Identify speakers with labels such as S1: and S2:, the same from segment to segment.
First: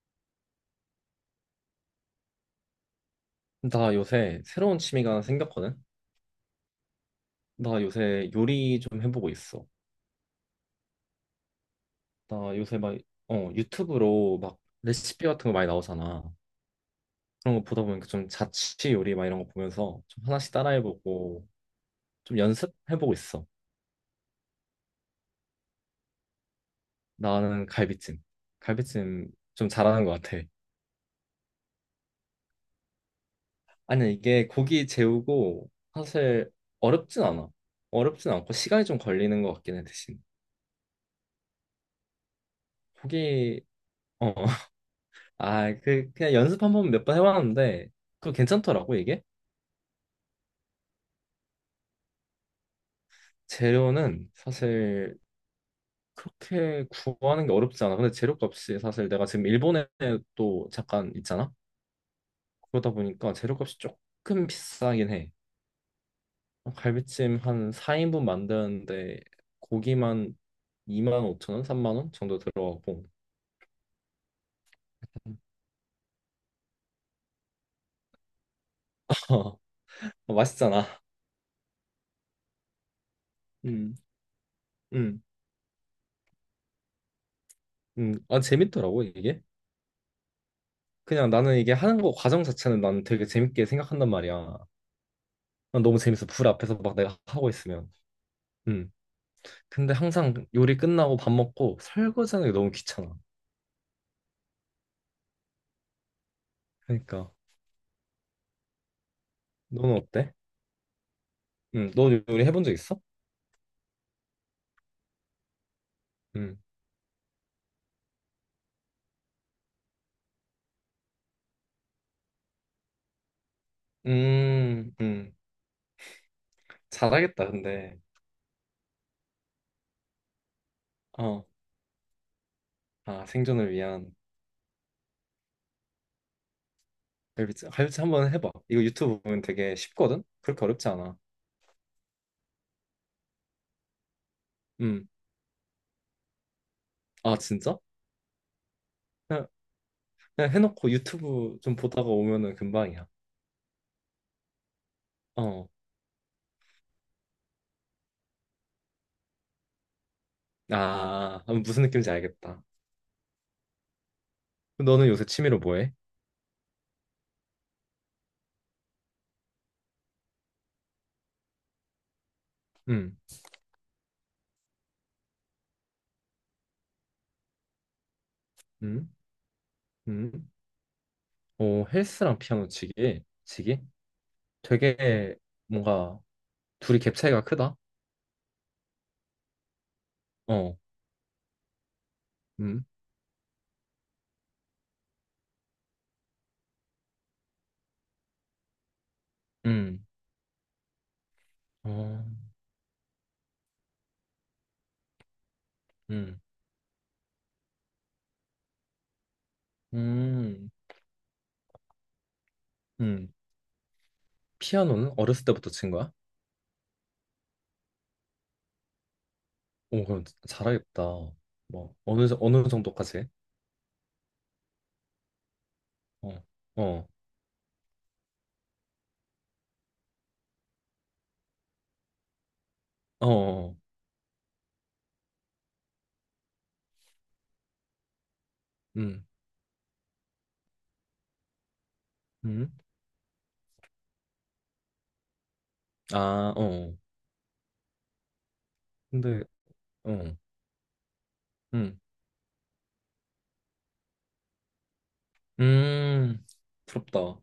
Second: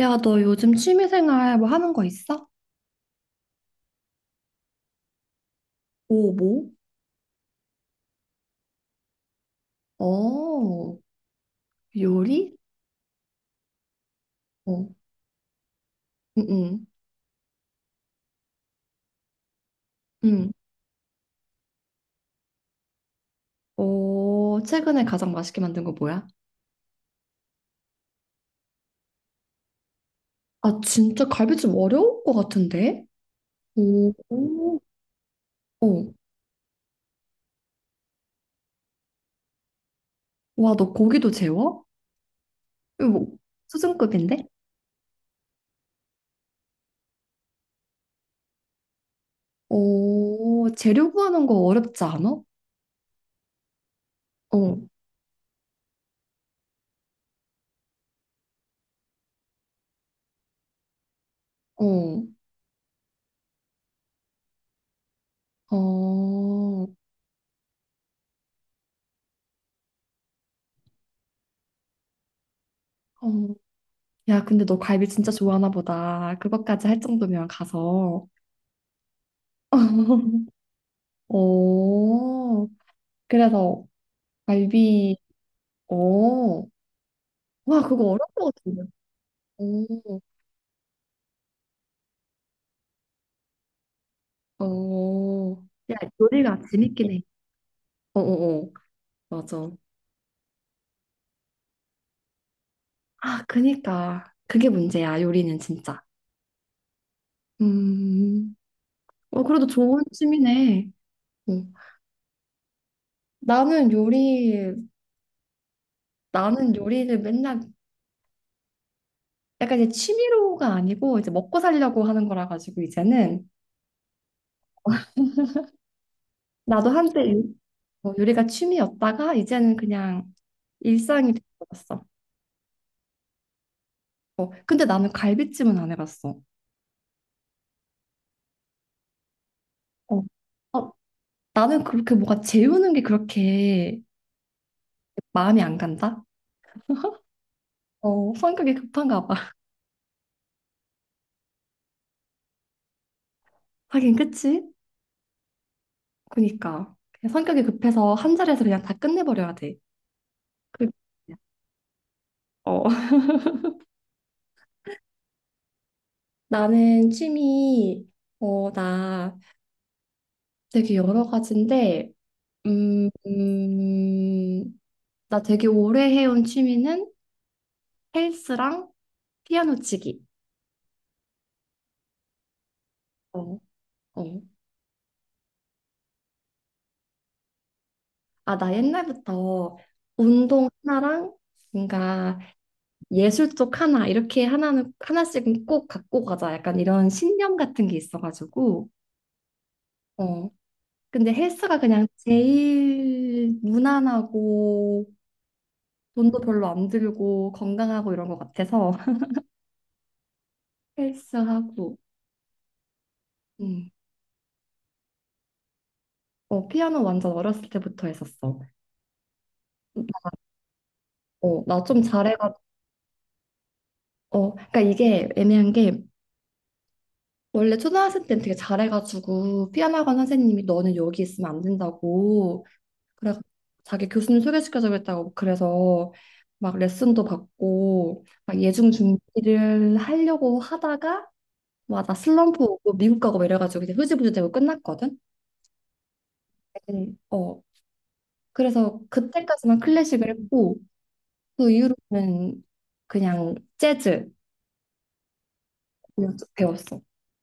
S1: 야, 너 요즘 취미생활 뭐 하는 거 있어?
S2: 나 요새 새로운 취미가 하나 생겼거든?
S1: 오, 뭐?
S2: 나 요새 요리 좀 해보고 있어.
S1: 어, 요리?
S2: 나 요새 막, 유튜브로 막
S1: 어,
S2: 레시피 같은 거 많이 나오잖아.
S1: 응, 응,
S2: 그런 거 보다 보니까 좀 자취 요리 막 이런 거 보면서 좀
S1: 응.
S2: 하나씩 따라해보고 좀 연습해보고 있어.
S1: 어, 최근에 가장 맛있게 만든 거 뭐야?
S2: 나는 갈비찜. 갈비찜 좀 잘하는 것 같아.
S1: 아, 진짜 갈비찜 어려울 것 같은데?
S2: 아니,
S1: 오,
S2: 이게
S1: 오.
S2: 고기 재우고
S1: 어.
S2: 사실 어렵진 않아. 어렵진 않고 시간이 좀 걸리는 것 같긴 해, 대신.
S1: 와, 너 고기도 재워? 이거 뭐,
S2: 고기, 어.
S1: 수준급인데?
S2: 아, 그, 그냥 연습 한 번 몇 번 해봤는데, 그거 괜찮더라고, 이게?
S1: 오, 재료 구하는 거 어렵지 않아?
S2: 재료는
S1: 어,
S2: 사실 그렇게 구하는 게 어렵지 않아. 근데 재료값이 사실 내가 지금 일본에 또 잠깐 있잖아?
S1: 어,
S2: 그러다 보니까 재료값이 조금 비싸긴 해. 어,
S1: 어,
S2: 갈비찜 한 4인분 만드는데 고기만 2만 5천 원, 3만 원 정도 들어가고.
S1: 어. 야, 근데 너 갈비 진짜 좋아하나 보다. 그것까지 할 정도면 가서.
S2: 어, 맛있잖아.
S1: 오, 그래서
S2: 음,
S1: 갈비,
S2: 음,
S1: 오, 와, 그거 어려운
S2: 아,
S1: 것 같은데.
S2: 재밌더라고, 이게.
S1: 오,
S2: 그냥 나는 이게 하는 거 과정 자체는 나는 되게 재밌게 생각한단 말이야.
S1: 오,
S2: 난
S1: 야,
S2: 너무 재밌어. 불
S1: 요리가
S2: 앞에서 막
S1: 재밌긴
S2: 내가
S1: 해.
S2: 하고 있으면.
S1: 오, 오, 오,
S2: 음.
S1: 맞아.
S2: 근데 항상 요리 끝나고 밥 먹고 설거지하는 게 너무 귀찮아.
S1: 아, 그니까. 그게 문제야, 요리는 진짜.
S2: 그러니까
S1: 음, 어, 그래도
S2: 너는
S1: 좋은
S2: 어때?
S1: 취미네. 음.
S2: 음. 너 요리 해본 적 있어?
S1: 나는 요리,
S2: 음.
S1: 나는 요리를 맨날 약간 이제 취미로가 아니고 이제 먹고 살려고 하는 거라 가지고 이제는
S2: 음. 음.
S1: 나도 한때 요-
S2: 잘하겠다. 근데
S1: 어, 요리가 취미였다가 이제는 그냥 일상이
S2: 어.
S1: 되어버렸어.
S2: 아, 생존을 위한
S1: 어, 근데 나는 갈비찜은 안 해봤어.
S2: 갈비찜. 갈비찜 한번 해봐. 이거 유튜브 보면 되게
S1: 어,
S2: 쉽거든. 그렇게 어렵지
S1: 어,
S2: 않아.
S1: 나는 그렇게 뭐가 재우는 게 그렇게
S2: 음.
S1: 마음이 안 간다?
S2: 아, 진짜?
S1: 어, 성격이 급한가 봐.
S2: 그냥, 그냥 해놓고 유튜브 좀 보다가 오면은 금방이야.
S1: 하긴, 그치?
S2: 어.
S1: 그니까. 그냥 성격이 급해서 한 자리에서 그냥 다 끝내버려야 돼. 그-
S2: 아, 무슨 느낌인지 알겠다.
S1: 어.
S2: 너는 요새 취미로 뭐 해?
S1: 나는 취미, 어, 나 되게 여러 가지인데, 음,
S2: 음.
S1: 음, 나 되게 오래 해온 취미는 헬스랑
S2: 음.
S1: 피아노 치기.
S2: 음. 어, 헬스랑 피아노 치기,
S1: 어,
S2: 치기?
S1: 어.
S2: 되게 뭔가 둘이 갭 차이가 크다.
S1: 아, 나 옛날부터 운동
S2: 어,
S1: 하나랑 뭔가
S2: 음,
S1: 예술 쪽 하나 이렇게 하나는 하나씩은 꼭 갖고 가자 약간 이런 신념 같은 게 있어가지고
S2: 음,
S1: 어 근데 헬스가 그냥
S2: 어,
S1: 제일 무난하고 돈도
S2: 음,
S1: 별로 안 들고 건강하고 이런 것 같아서
S2: 음,
S1: 헬스하고
S2: 음.
S1: 음.
S2: 피아노는 어렸을 때부터 친 거야?
S1: 어 피아노 완전 어렸을 때부터 했었어.
S2: 오, 그럼
S1: 나,
S2: 잘하겠다.
S1: 어, 나
S2: 뭐
S1: 좀 잘해가
S2: 어느 정도까지?
S1: 어 그러니까 이게 애매한 게
S2: 어, 어,
S1: 원래 초등학생 때는 되게 잘해가지고 피아노 학원 선생님이 너는 여기 있으면 안 된다고
S2: 어,
S1: 그래
S2: 어,
S1: 자기 교수님 소개시켜주그랬다고 그래서 막 레슨도 받고 막 예중
S2: 음,
S1: 준비를 하려고 하다가 와 나 슬럼프
S2: 음,
S1: 오고 미국 가고 막 이래가지고 이제 흐지부지 되고 끝났거든.
S2: 아, 어. 어.
S1: 어 그래서
S2: 근데,
S1: 그때까지만 클래식을
S2: 어,
S1: 했고 그
S2: 음,
S1: 이후로는 그냥 재즈
S2: 음,
S1: 배웠어.
S2: 부럽다.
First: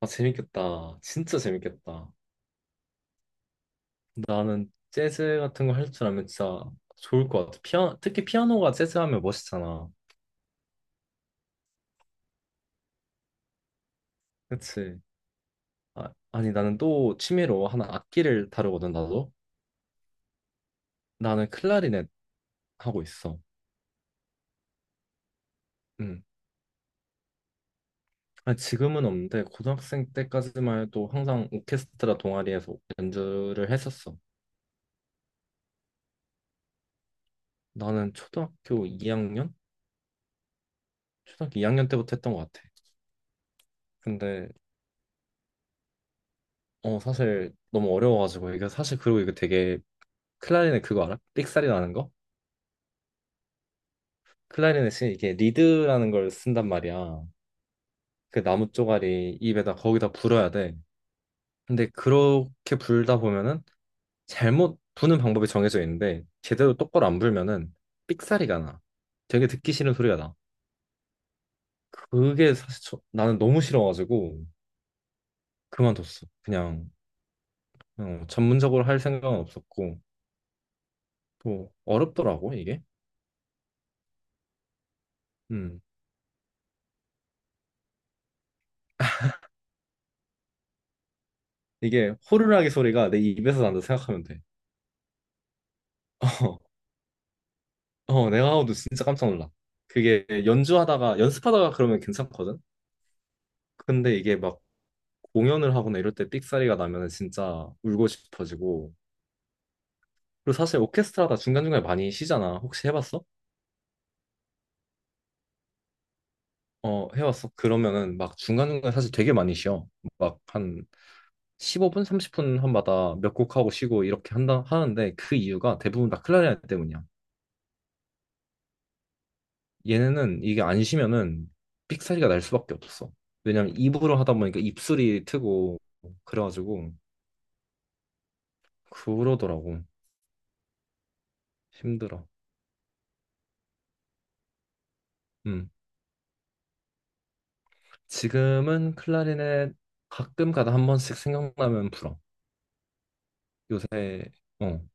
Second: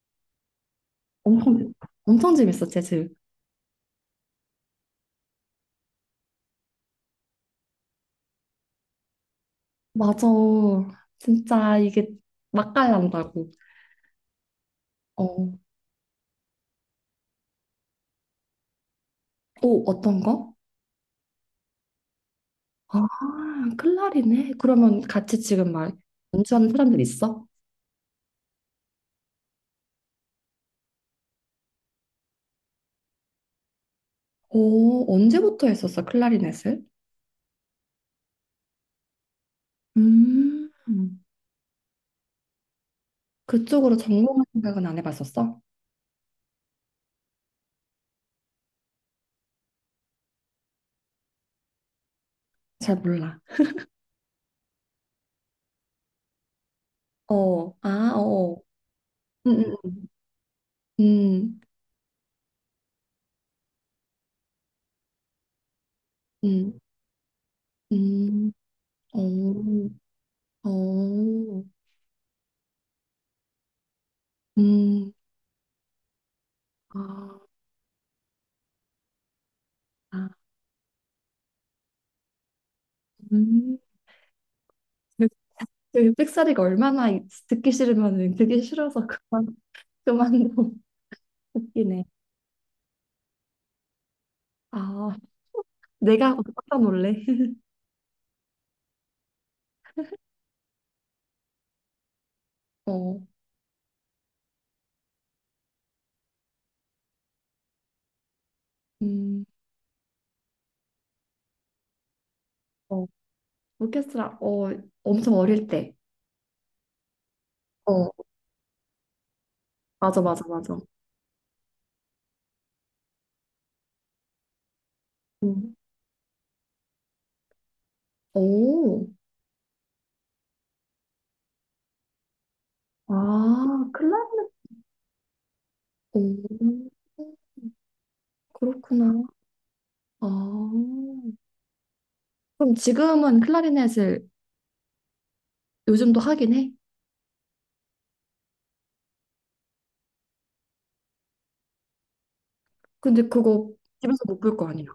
S2: 아, 재밌겠다. 진짜
S1: 엄청 재밌-
S2: 재밌겠다.
S1: 엄청 재밌어 재즈.
S2: 나는 재즈 같은 거 할 줄 알면 진짜 좋을 것 같아. 피아, 특히 피아노가 재즈 하면 멋있잖아.
S1: 맞아. 진짜 이게 맛깔난다고.
S2: 그치?
S1: 어.
S2: 아, 아니, 나는 또 취미로 하나 악기를 다루거든, 나도.
S1: 오, 어떤 거?
S2: 나는 클라리넷 하고
S1: 아,
S2: 있어.
S1: 클라리넷? 그러면 같이 지금 막
S2: 음.
S1: 연주하는 사람들 있어?
S2: 아니, 지금은 없는데, 고등학생 때까지만 해도 항상 오케스트라 동아리에서 연주를 했었어.
S1: 오, 언제부터 했었어, 클라리넷을?
S2: 나는 초등학교 2학년?
S1: 음,
S2: 초등학교 2학년 때부터 했던 것 같아.
S1: 그쪽으로 전공할
S2: 근데,
S1: 생각은 안 해봤었어?
S2: 어, 사실 너무 어려워가지고, 이게 사실 그리고 이거 되게 클라리넷 그거 알아? 삑사리 나는 거?
S1: 잘 몰라.
S2: 클라리넷이 이게 리드라는 걸 쓴단 말이야.
S1: 어, 아, 어.
S2: 그
S1: 어.
S2: 나무 쪼가리
S1: 음,
S2: 입에다 거기다 불어야 돼.
S1: 음,
S2: 근데 그렇게 불다 보면은 잘못 부는 방법이 정해져 있는데 제대로
S1: 음,
S2: 똑바로 안 불면은
S1: 음,
S2: 삑사리가 나. 되게
S1: 음,
S2: 듣기
S1: 음.
S2: 싫은 소리가 나.
S1: 어, 어,
S2: 그게 사실 나는 너무 싫어가지고
S1: 음,
S2: 그만뒀어. 그냥
S1: 아,
S2: 어, 전문적으로 할 생각은 없었고
S1: 아,
S2: 또 어렵더라고 이게.
S1: 음. 그,
S2: 음.
S1: 그 삑사리가 얼마나 듣기 싫으면은 듣기 싫어서 그만도 웃기네.
S2: 이게 호루라기 소리가 내 입에서 난다 생각하면 돼.
S1: 아 내가 어떤 원래?
S2: 어, 레아하우드 진짜 깜짝 놀라. 그게 연주하다가 연습하다가 그러면 괜찮거든.
S1: 어,
S2: 근데 이게 막 공연을 하거나 이럴 때 삑사리가 나면 진짜 울고 싶어지고.
S1: 음,
S2: 그리고 사실 오케스트라다 중간중간에 많이 쉬잖아. 혹시
S1: 어
S2: 해봤어?
S1: 오케스트라 어 엄청 어릴 때.
S2: 어, 해봤어.
S1: 어
S2: 그러면은 막 중간중간에 사실 되게 많이 쉬어.
S1: 맞아
S2: 막
S1: 맞아 맞아.
S2: 한 15분, 30분 한마다 몇 곡 하고 쉬고 이렇게 한다 하는데 그
S1: 음.
S2: 이유가 대부분 다 클라리넷 때문이야.
S1: 오,
S2: 얘네는 이게 안 쉬면은 삑사리가 날 수밖에 없어. 왜냐면
S1: 아
S2: 입으로 하다
S1: 클라리넷.
S2: 보니까 입술이 트고
S1: 오,
S2: 그래가지고
S1: 그렇구나.
S2: 그러더라고.
S1: 아
S2: 힘들어.
S1: 그럼 지금은 클라리넷을
S2: 음.
S1: 요즘도 하긴 해?
S2: 지금은 클라리넷 가끔 가다 한 번씩 생각나면 불어.
S1: 근데 그거 집에서
S2: 요새
S1: 못 볼 거
S2: 어
S1: 아니야?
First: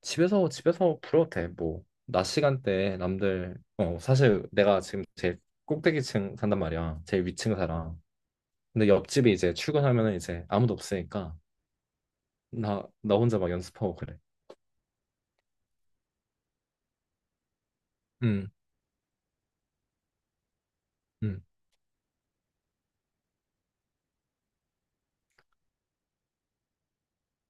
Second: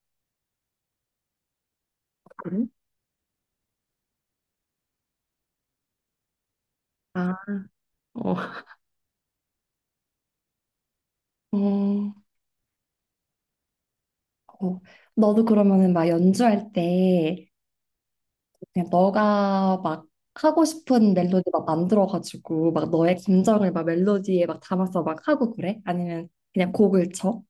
S2: 집에서 불어도 돼. 뭐 낮 시간
S1: 그래?
S2: 대 남들 어 사실 내가 지금 제일 꼭대기층 산단 말이야. 제일
S1: 아,
S2: 위층 살아.
S1: 어.
S2: 근데 옆집이 이제 출근하면은 이제 아무도 없으니까
S1: 어.
S2: 나 혼자 막 연습하고 그래.
S1: 어, 너도 그러면은 막 연주할 때
S2: 음.
S1: 그냥 너가 막 하고 싶은
S2: 음.
S1: 멜로디 막 만들어가지고 막 너의 감정을 막 멜로디에 막 담아서 막 하고 그래? 아니면 그냥 곡을 쳐?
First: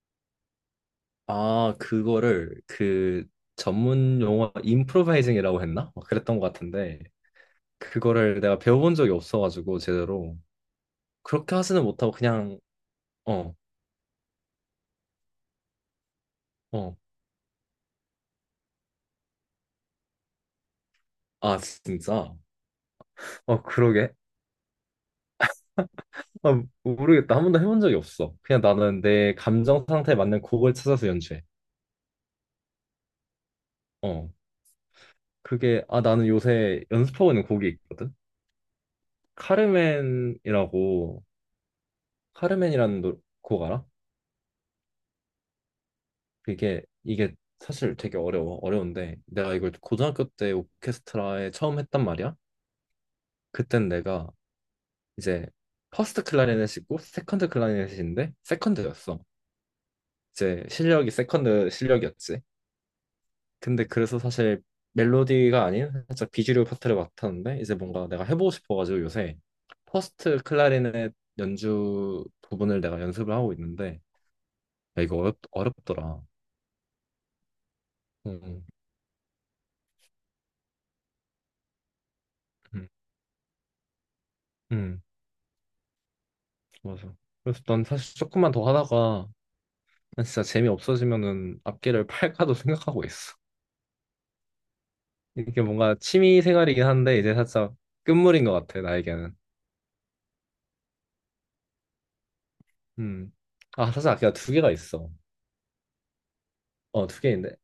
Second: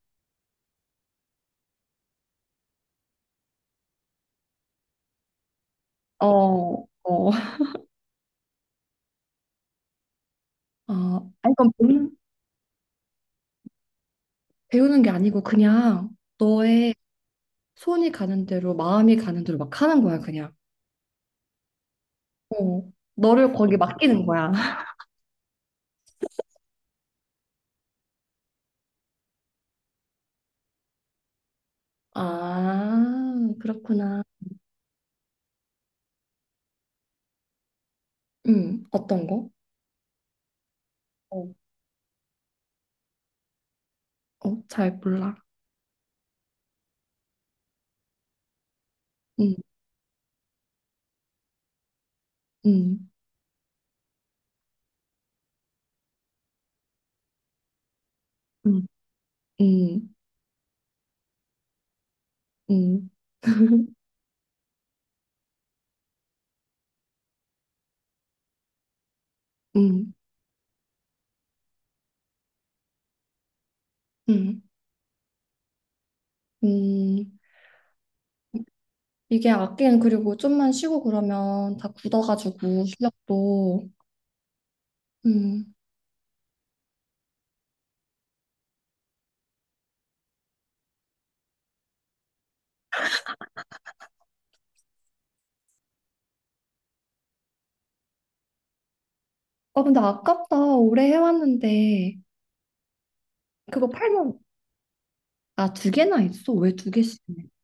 S2: 아, 그거를 그 전문 용어 임프로바이징이라고 했나? 막 그랬던 것
S1: 어,
S2: 같은데
S1: 어.
S2: 그거를 내가 배워본 적이 없어가지고 제대로
S1: 아, 아니
S2: 그렇게
S1: 그건
S2: 하지는 못하고
S1: 배우는,
S2: 그냥 어,
S1: 배우는 게 아니고 그냥 너의
S2: 어,
S1: 손이 가는 대로 마음이 가는 대로 막 하는 거야 그냥.
S2: 아 진짜?
S1: 어, 너를
S2: 어
S1: 거기
S2: 그러게?
S1: 맡기는 거야.
S2: 아 모르겠다 한 번도 해본 적이 없어 그냥 나는 내 감정 상태에 맞는 곡을 찾아서 연주해
S1: 아, 그렇구나.
S2: 어 그게 아 나는 요새 연습하고 있는 곡이 있거든
S1: 어떤 거?
S2: 카르멘이라고
S1: 어,
S2: 카르멘이라는 곡 알아?
S1: 어, 잘 몰라.
S2: 이게 사실 되게 어려워 어려운데
S1: 음,
S2: 내가 이걸 고등학교 때 오케스트라에 처음 했단 말이야.
S1: 음.
S2: 그땐 내가 이제 퍼스트 클라리넷이고 세컨드 클라리넷인데
S1: 음.
S2: 세컨드였어.
S1: 음,
S2: 이제 실력이 세컨드 실력이었지.
S1: 음,
S2: 근데 그래서 사실 멜로디가 아닌 살짝 비주류 파트를 맡았는데 이제 뭔가 내가 해보고 싶어가지고 요새
S1: 음,
S2: 퍼스트 클라리넷 연주 부분을 내가 연습을 하고 있는데
S1: 음.
S2: 야, 이거 어렵더라.
S1: 음, 음.
S2: 음,
S1: 이게 악기는 그리고 좀만 쉬고 그러면 다 굳어가지고
S2: 음,
S1: 실력도.
S2: 음.
S1: 음.
S2: 맞아. 그래서 난 사실 조금만 더 하다가 난 진짜 재미 없어지면은 악기를 팔까도 생각하고 있어. 이게 뭔가 취미 생활이긴 한데 이제 살짝 끝물인 것 같아 나에게는.
S1: 아, 근데 아깝다. 오래 해왔는데.
S2: 음.
S1: 그거
S2: 아 사실 악기가
S1: 팔면,
S2: 두 개가 있어.
S1: 아, 두 개나 있어? 왜 두
S2: 어
S1: 개씩?
S2: 두 개인데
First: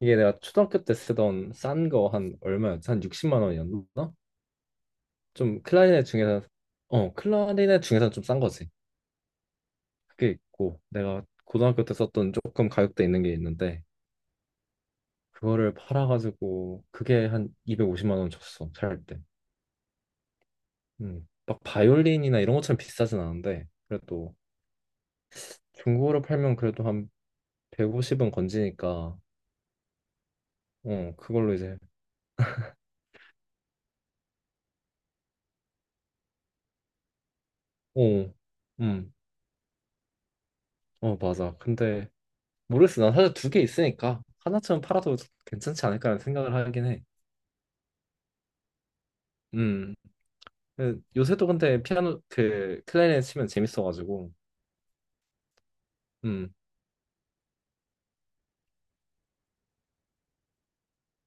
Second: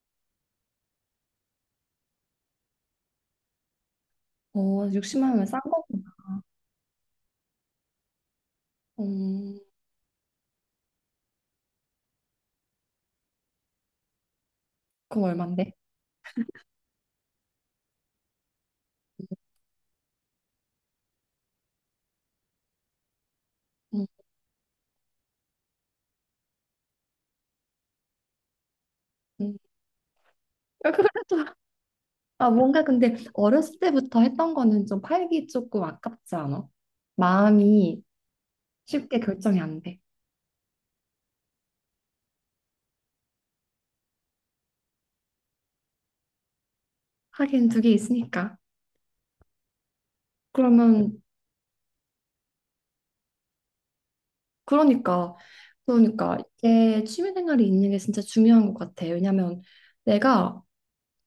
S2: 이게 내가 초등학교 때 쓰던 싼 거 한 얼마였지? 한 60만 원이었나?
S1: 어, 60만 원면 싼
S2: 좀
S1: 거구나.
S2: 클라리넷 중에서 어 클라리넷 중에서 좀 싼 거지.
S1: 음,
S2: 그게 있고 내가 고등학교 때 썼던 조금 가격대 있는 게 있는데
S1: 그럼 얼만데?
S2: 그거를 팔아가지고 그게 한 250만 원 줬어 살 때. 막 바이올린이나 이런 것처럼 비싸진 않은데
S1: 음,
S2: 그래도 중고로 팔면 그래도 한 150은 건지니까
S1: 음. 아,
S2: 어
S1: 그래도,
S2: 그걸로 이제
S1: 아, 뭔가 근데 어렸을 때부터 했던 거는 좀 팔기 조금 아깝지 않아? 마음이
S2: 어, 음,
S1: 쉽게 결정이 안 돼.
S2: 어 맞아. 근데 모르겠어. 난 사실 두 개 있으니까 하나쯤 팔아도 괜찮지 않을까라는 생각을 하긴 해.
S1: 하긴 두 개 있으니까.
S2: 음, 그
S1: 그러면
S2: 요새도 근데 피아노 그 클라리넷 치면 재밌어가지고
S1: 그러니까, 그러니까
S2: 음,
S1: 이게 취미생활이 있는 게 진짜 중요한 것 같아. 왜냐면 내가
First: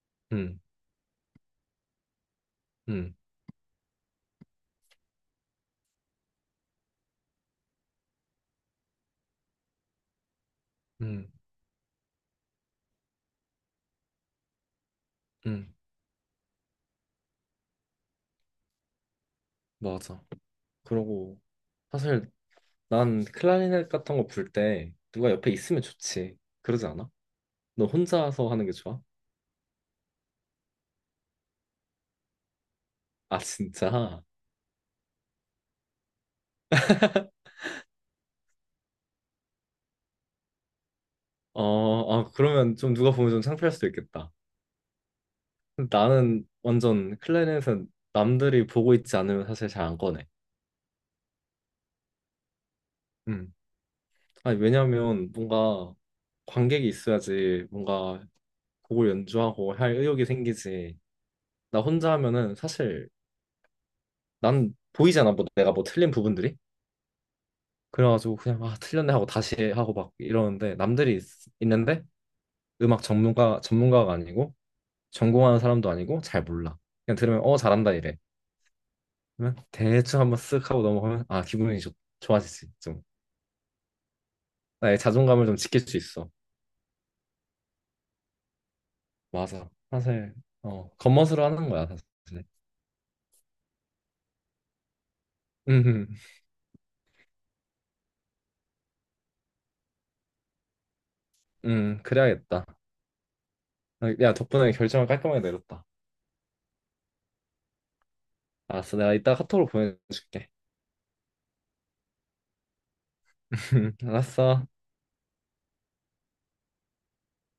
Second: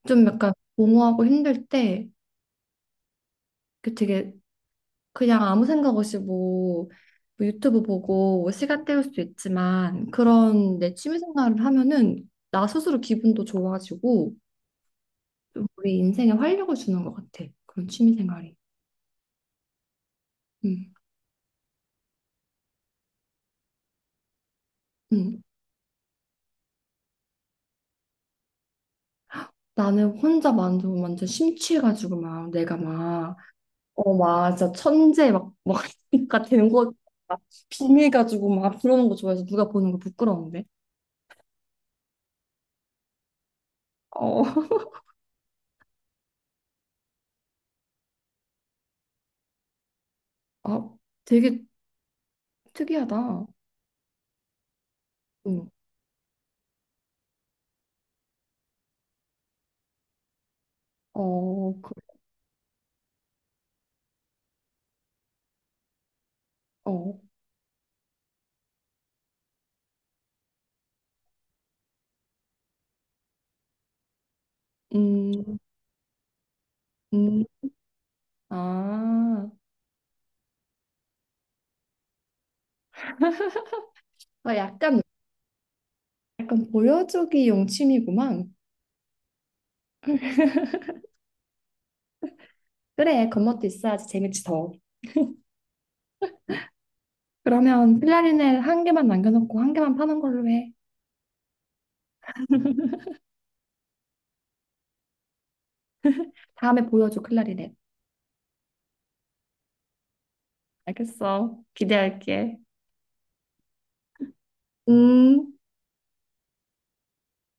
S1: 좀 약간
S2: 음,
S1: 공허하고 힘들 때
S2: 음,
S1: 그 되게 그냥 아무 생각 없이 뭐, 뭐 유튜브 보고 뭐 시간 때울 수도 있지만 그런 내
S2: 음,
S1: 취미생활을 하면은 나 스스로 기분도 좋아지고 좀
S2: 음,
S1: 우리 인생에 활력을 주는 것 같아. 그런 취미생활이.
S2: 맞아.
S1: 음,
S2: 그러고 사실 난 클라리넷 같은 거 불 때 누가
S1: 음.
S2: 옆에 있으면 좋지. 그러지 않아? 너 혼자서 하는 게 좋아?
S1: 나는 혼자 완전 완전 심취해가지고 막 내가 막
S2: 아,
S1: 어,
S2: 진짜?
S1: 맞아. 천재 막, 그러니까 되는 거, 막 비밀가지고 막 그러는 거 좋아해서 누가 보는 거 부끄러운데.
S2: 어, 아, 그러면 좀 누가 보면 좀 창피할 수도 있겠다.
S1: 어,
S2: 나는 완전 클라리넷은 남들이 보고 있지 않으면 사실 잘 안 꺼내.
S1: 아, 되게 특이하다.
S2: 음. 아니, 왜냐면
S1: 응.
S2: 뭔가 관객이 있어야지 뭔가 곡을 연주하고 할 의욕이 생기지.
S1: 어,
S2: 나
S1: 그,
S2: 혼자 하면은 사실 난 보이잖아. 뭐 내가 뭐 틀린 부분들이.
S1: 어,
S2: 그래가지고 그냥 아, 틀렸네 하고 다시 하고 막 이러는데 남들이 있, 는데 음악 전문가가 아니고 전공하는
S1: 음,
S2: 사람도 아니고 잘 몰라. 그냥 들으면
S1: 음,
S2: 어 잘한다 이래.
S1: 아,
S2: 그러면 대충 한번 쓱 하고 넘어가면 아 기분이 좋아지지 좀.
S1: 아,
S2: 나의
S1: 약간,
S2: 자존감을 좀 지킬 수 있어.
S1: 약간 보여주기용 취미구만.
S2: 맞아. 사실 어 겉멋으로 하는 거야 사실.
S1: 그래, 겉멋도 있어야지 재밌지 더.
S2: 음,
S1: 그러면 클라리넷 한 개만 남겨놓고 한 개만 파는 걸로 해.
S2: 그래야겠다. 야 덕분에 결정을 깔끔하게 내렸다.
S1: 다음에 보여줘, 클라리넷.
S2: 알았어 내가 이따 카톡으로 보내줄게.
S1: 알겠어. 기대할게.
S2: 알았어.
S1: 음.